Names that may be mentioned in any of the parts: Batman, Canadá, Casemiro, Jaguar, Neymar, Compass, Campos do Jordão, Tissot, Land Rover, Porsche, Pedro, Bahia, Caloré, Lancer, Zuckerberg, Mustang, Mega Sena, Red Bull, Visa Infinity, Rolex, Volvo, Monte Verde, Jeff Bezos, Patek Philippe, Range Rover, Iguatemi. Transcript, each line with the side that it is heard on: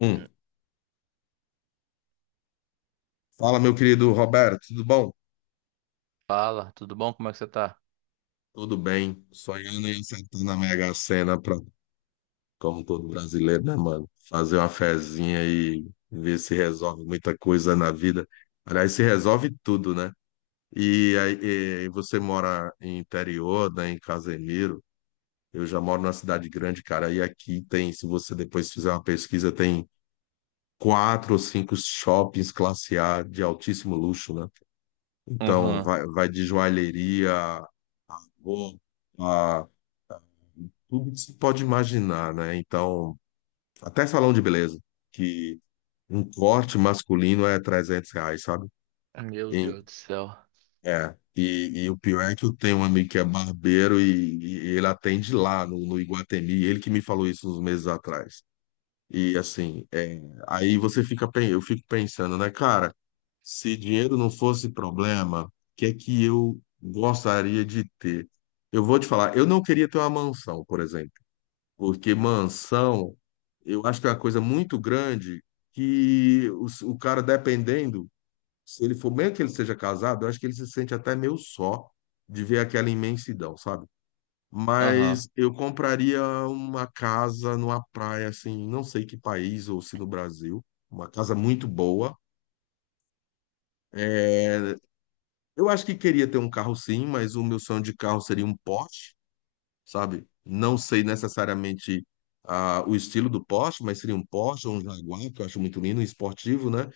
left: Hum. Fala, meu querido Roberto, tudo bom?
right: Fala, tudo bom? Como é que você tá?
left: Tudo bem. Sonhando em acertar na Mega Sena, pra, como todo brasileiro, né, mano? Fazer uma fezinha e ver se resolve muita coisa na vida. Aliás, se resolve tudo, né? E aí, e você mora em interior, né, em Casemiro. Eu já moro numa cidade grande, cara. E aqui tem, se você depois fizer uma pesquisa, tem quatro ou cinco shoppings classe A de altíssimo luxo, né? Então,
right: Aham.
left: vai de joalheria. Vou a tudo que se pode imaginar, né? Então, até salão de beleza, que um corte masculino é R$ 300, sabe?
right: Meu
left: Em-
right: Deus do céu.
left: É. E o pior é que eu tenho um amigo que é barbeiro e ele atende lá no Iguatemi, ele que me falou isso uns meses atrás. E assim, é, aí você fica, eu fico pensando, né, cara, se dinheiro não fosse problema, o que é que eu gostaria de ter? Eu vou te falar, eu não queria ter uma mansão, por exemplo. Porque mansão, eu acho que é uma coisa muito grande que o cara, dependendo, se ele for, mesmo que ele seja casado, eu acho que ele se sente até meio só de ver aquela imensidão, sabe?
right: Aham.
left: Mas eu compraria uma casa numa praia, assim, não sei que país, ou se no Brasil, uma casa muito boa. É, eu acho que queria ter um carro sim, mas o meu sonho de carro seria um Porsche. Sabe? Não sei necessariamente ah, o estilo do Porsche, mas seria um Porsche ou um Jaguar, que eu acho muito lindo, um esportivo, né?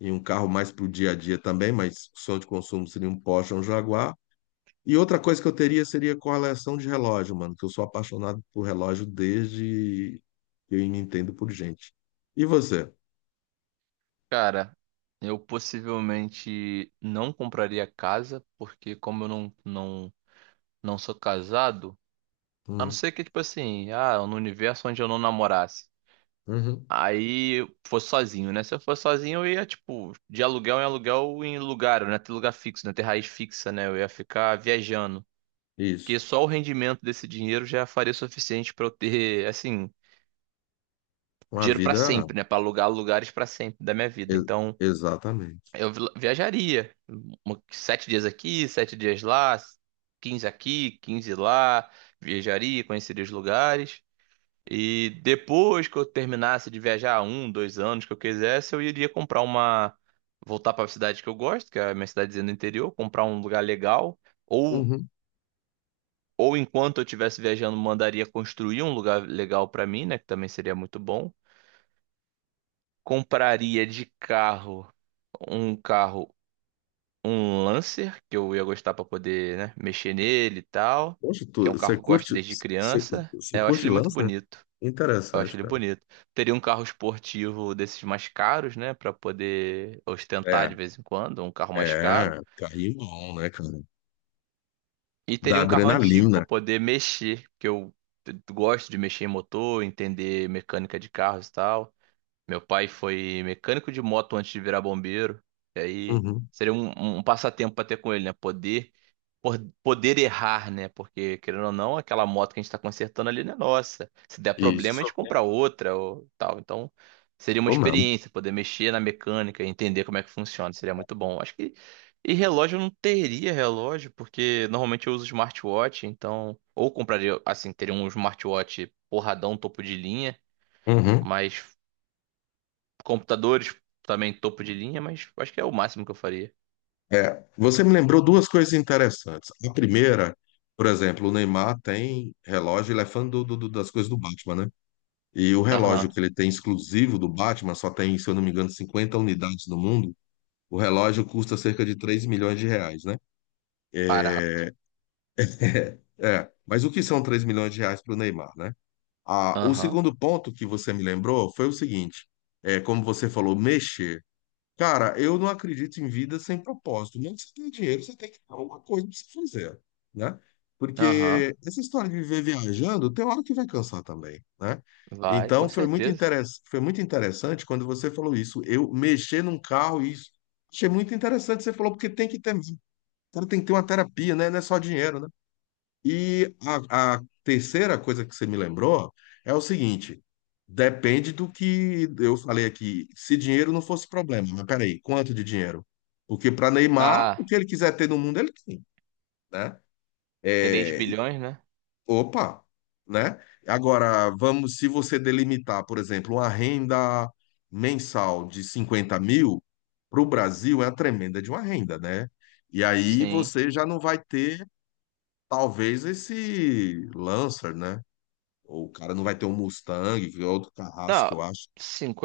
left: E um carro mais para o dia a dia também, mas sonho de consumo seria um Porsche ou um Jaguar. E outra coisa que eu teria seria coleção de relógio, mano, que eu sou apaixonado por relógio desde que eu me entendo por gente. E você?
right: Cara, eu possivelmente não compraria casa, porque como eu não sou casado, a não
left: Hum,
right: ser que, tipo assim, ah, no universo onde eu não namorasse.
left: uhum,
right: Aí eu fosse sozinho, né? Se eu fosse sozinho, eu ia, tipo, de aluguel em lugar, né? Ter lugar fixo, né? Ter raiz fixa, né? Eu ia ficar viajando. Porque
left: isso.
right: só o rendimento desse dinheiro já faria o suficiente pra eu ter, assim.
left: Uma
right: Dinheiro pra
left: vida.
right: sempre, né? Pra alugar lugares pra sempre da minha vida.
left: e-
right: Então,
left: Exatamente.
right: eu viajaria. 7 dias aqui, 7 dias lá, 15 aqui, 15 lá. Viajaria, conheceria os lugares. E depois que eu terminasse de viajar um, dois anos que eu quisesse, eu iria comprar uma. Voltar pra cidade que eu gosto, que é a minha cidadezinha do interior, comprar um lugar legal. Ou,
left: Uhum.
right: ou enquanto eu estivesse viajando, mandaria construir um lugar legal pra mim, né? Que também seria muito bom. Compraria de carro, um Lancer, que eu ia gostar pra poder, né, mexer nele e tal,
left: Poxa,
right: que
left: tu,
right: é um carro
left: você
right: que eu gosto
left: curte,
right: desde
left: você,
right: criança.
left: você
right: É, eu acho
left: curte
right: ele muito
left: lança?
right: bonito. Eu acho
left: Interessante,
right: ele
left: cara.
right: bonito. Teria um carro esportivo desses mais caros, né, pra poder ostentar
left: É,
right: de vez em quando, um carro mais
left: é,
right: caro.
left: carrinhão, né, cara?
right: E
left: Da
right: teria um carro antigo pra
left: adrenalina.
right: poder mexer, que eu gosto de mexer em motor, entender mecânica de carros e tal. Meu pai foi mecânico de moto antes de virar bombeiro. E aí
left: Uhum,
right: seria um passatempo para ter com ele, né? Poder errar, né? Porque, querendo ou não, aquela moto que a gente está consertando ali não é nossa. Se der problema, a
left: isso,
right: gente compra outra ou tal. Então, seria uma
left: ou não.
right: experiência, poder mexer na mecânica, entender como é que funciona. Seria muito bom. Acho que. E relógio eu não teria relógio, porque normalmente eu uso smartwatch, então. Ou compraria, assim, teria um smartwatch porradão, topo de linha.
left: Uhum.
right: Mas computadores também topo de linha, mas acho que é o máximo que eu faria.
left: É, você me lembrou duas coisas interessantes. A primeira, por exemplo, o Neymar tem relógio, ele é fã do, do- do- das coisas do Batman, né? E o relógio
right: Aham.
left: que ele tem exclusivo do Batman, só tem, se eu não me engano, 50 unidades no mundo. O relógio custa cerca de R$ 3 milhões, né?
right: Barato.
left: É, é. Mas o que são R$ 3 milhões para o Neymar, né? Ah, o
right: Aham.
left: segundo ponto que você me lembrou foi o seguinte: é, como você falou, mexer. Cara, eu não acredito em vida sem propósito. Mesmo que você tenha dinheiro, você tem que ter alguma coisa para você fazer, né?
right: Aham.
left: Porque essa história de viver viajando, tem hora que vai cansar também, né?
right: Vai, com
left: Então,
right: certeza.
left: foi muito interessante quando você falou isso. Eu mexer num carro, isso. Achei muito interessante. Você falou, porque tem que ter, cara, tem que ter uma terapia, né? Não é só dinheiro, né? E a terceira coisa que você me lembrou é o seguinte: depende do que eu falei aqui. Se dinheiro não fosse problema, mas peraí, quanto de dinheiro? Porque para Neymar, o
right: Ah,
left: que ele quiser ter no mundo, ele tem, né?
right: três
left: É,
right: bilhões, né?
left: opa, né? Agora, vamos, se você delimitar, por exemplo, uma renda mensal de 50 mil, para o Brasil é a tremenda de uma renda, né? E aí
right: Sim.
left: você já não vai ter, talvez, esse Lancer, né? Ou o cara não vai ter um Mustang, que é outro carrasco
right: Não,
left: que eu acho.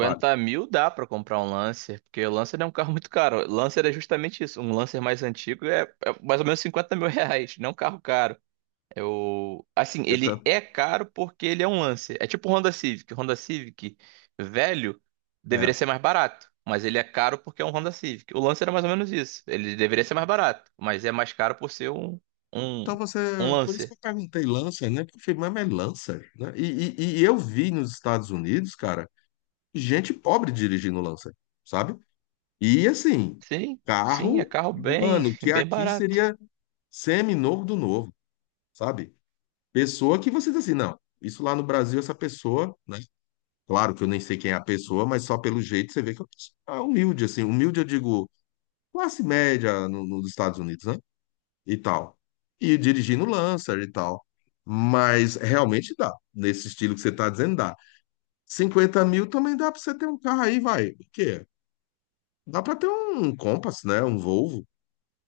left: Vale.
right: mil dá pra comprar um Lancer, porque o Lancer é um carro muito caro. Lancer é justamente isso. Um Lancer mais antigo é mais ou menos 50 mil reais, não é um carro caro. Eu, assim,
left: É
right: ele
left: tanto,
right: é caro porque ele é um Lancer. É tipo o Honda Civic. O Honda Civic velho deveria
left: é.
right: ser mais barato, mas ele é caro porque é um Honda Civic. O Lancer era mais ou menos isso. Ele deveria ser mais barato, mas é mais caro por ser um,
left: Então você.
right: um
left: Por isso que
right: Lancer.
left: eu perguntei Lancer, né? Porque eu falei, mas é Lancer, né? E eu vi nos Estados Unidos, cara, gente pobre dirigindo Lancer, sabe? E assim,
right: Sim, sim, é
left: carro,
right: carro bem,
left: mano, que
right: bem
left: aqui
right: barato.
left: seria semi-novo do novo, sabe? Pessoa que você diz assim, não, isso lá no Brasil, essa pessoa, né? Claro que eu nem sei quem é a pessoa, mas só pelo jeito você vê que é uma pessoa humilde, assim. Humilde, eu digo classe média nos Estados Unidos, né? E tal. E dirigindo Lancer e tal. Mas realmente dá. Nesse estilo que você está dizendo, dá. 50 mil também dá para você ter um carro aí, vai. O quê? Dá para ter um Compass, né? Um Volvo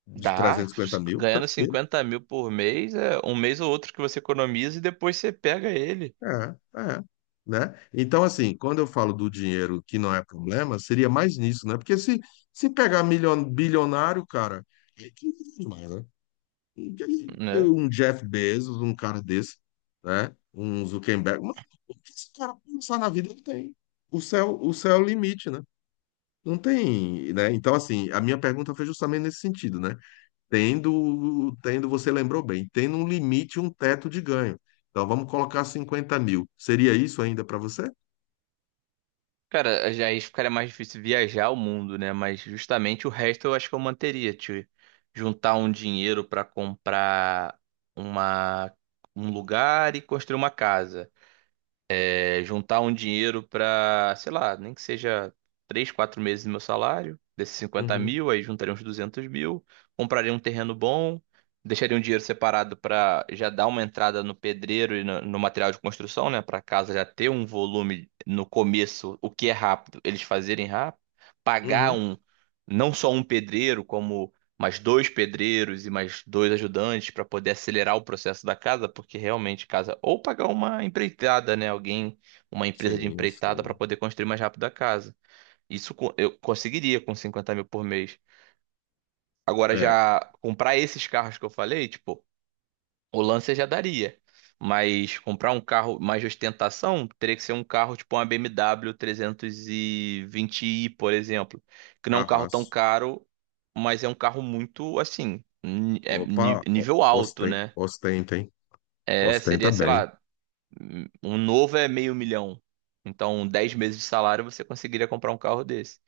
left: de
right: Dá,
left: 350 mil,
right: ganhando
left: tranquilo.
right: 50 mil por mês, é um mês ou outro que você economiza e depois você pega ele,
left: É, é. Né? Então, assim, quando eu falo do dinheiro que não é problema, seria mais nisso, né? Porque se, se pegar bilionário, cara, é que é demais, né? E aí,
right: né?
left: um Jeff Bezos, um cara desse, né? Um Zuckerberg. Mas o que esse cara pensar na vida, ele tem. O céu é o limite, né? Não tem, né? Então, assim, a minha pergunta foi justamente nesse sentido, né? Tendo, você lembrou bem, tendo um limite, um teto de ganho. Então, vamos colocar 50 mil. Seria isso ainda para você?
right: Cara, aí ficaria mais difícil viajar o mundo, né? Mas justamente o resto eu acho que eu manteria, tipo, juntar um dinheiro pra comprar uma um lugar e construir uma casa. É, juntar um dinheiro para sei lá, nem que seja 3 4 meses do meu salário, desses cinquenta
left: Uhum,
right: mil, aí juntaria uns 200 mil, compraria um terreno bom, deixaria um dinheiro separado para já dar uma entrada no pedreiro e no material de construção, né? Para casa já ter um volume no começo, o que é rápido, eles fazerem rápido, pagar
left: uhum.
right: um, não só um pedreiro, como mais dois pedreiros e mais dois ajudantes para poder acelerar o processo da casa, porque realmente casa ou pagar uma empreitada, né, alguém, uma empresa de
left: Sim,
right: empreitada para
left: sim.
right: poder construir mais rápido a casa. Isso, eu conseguiria com 50 mil por mês. Agora,
left: É,
right: já comprar esses carros que eu falei, tipo, o Lancer já daria. Mas comprar um carro mais de ostentação teria que ser um carro tipo uma BMW 320i, por exemplo. Que não é um carro tão
left: carrasco.
right: caro, mas é um carro muito, assim, é
left: Opa,
right: nível alto, né?
left: ostenta, hein?
right: É,
left: Ostenta
right: seria, sei
left: bem.
right: lá, um novo é meio milhão. Então, 10 meses de salário você conseguiria comprar um carro desse.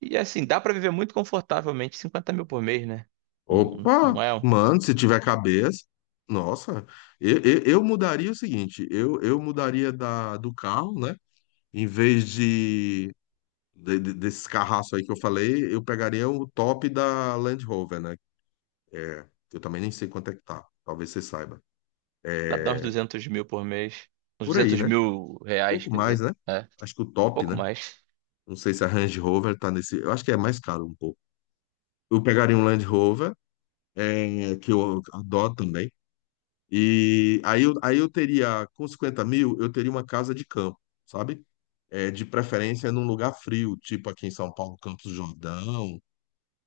right: E assim, dá pra viver muito confortavelmente, 50 mil por mês, né? Não,
left: Opa,
right: não é?
left: mano, se tiver cabeça. Nossa, eu mudaria o seguinte: eu mudaria do carro, né? Em vez desses carraços aí que eu falei, eu pegaria o top da Land Rover, né? Eu também nem sei quanto é que tá. Talvez você saiba.
right: Dá pra dar uns
left: É,
right: 200 mil por mês. Uns
left: por aí,
right: 200
left: né?
right: mil reais,
left: Pouco
right: quer
left: mais,
right: dizer.
left: né?
right: É,
left: Acho que o top,
right: pouco
left: né?
right: mais.
left: Não sei se a Range Rover tá nesse. Eu acho que é mais caro um pouco. Eu pegaria um Land Rover, é, que eu adoro também. E aí eu teria, com 50 mil, eu teria uma casa de campo, sabe? É, de preferência num lugar frio, tipo aqui em São Paulo, Campos do Jordão,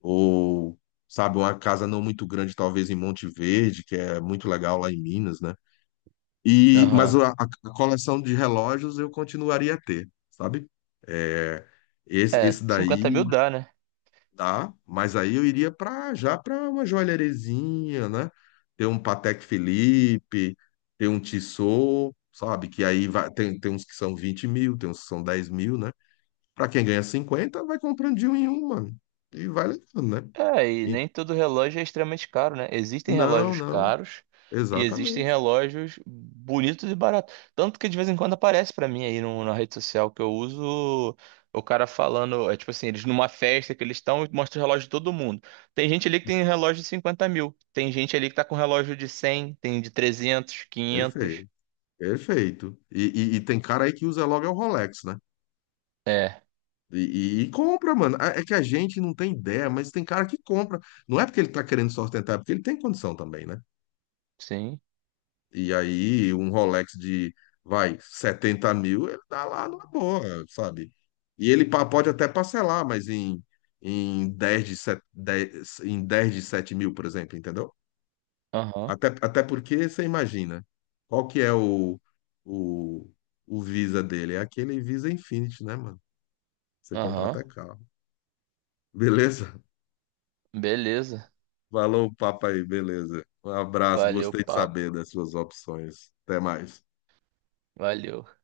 left: ou, sabe, uma casa não muito grande, talvez em Monte Verde, que é muito legal lá em Minas, né? E, mas
right: Aham.
left: a coleção de relógios eu continuaria a ter, sabe? É, esse,
right: É,
left: esse
right: 50
left: daí
right: mil dá, né?
left: dá, mas aí eu iria para já para uma joalherezinha, né? Ter um Patek Philippe, ter um Tissot, sabe? Que aí vai, tem uns que são 20 mil, tem uns que são 10 mil, né? Para quem ganha 50 vai comprando de um em um, mano. E vai levando, né?
right: É, e nem todo relógio é extremamente caro, né? Existem
left: Não,
right: relógios
left: não.
right: caros e existem
left: Exatamente.
right: relógios bonitos e baratos. Tanto que de vez em quando aparece pra mim aí no, na rede social que eu uso, o cara falando, é tipo assim, eles numa festa que eles estão e mostra o relógio de todo mundo. Tem gente ali que tem relógio de 50 mil, tem gente ali que tá com relógio de 100, tem de 300, 500.
left: Perfeito. Perfeito. E, e tem cara aí que usa logo é o Rolex, né?
right: É,
left: E, e compra, mano. É que a gente não tem ideia, mas tem cara que compra. Não é porque ele tá querendo se ostentar, é porque ele tem condição também, né?
right: sim,
left: E aí, um Rolex de, vai, 70 mil, ele dá lá numa boa, sabe? E ele pode até parcelar, mas em, 10 de sete, dez em 10 de 7 mil, por exemplo, entendeu?
right: aham,
left: Até, até porque você imagina, qual que é o, o Visa dele? É aquele Visa Infinity, né, mano? Você compra
right: aham,
left: até carro. Beleza?
right: beleza.
left: Falou o papo aí, beleza. Um abraço,
right: Valeu,
left: gostei de
right: papo,
left: saber das suas opções. Até mais.
right: valeu.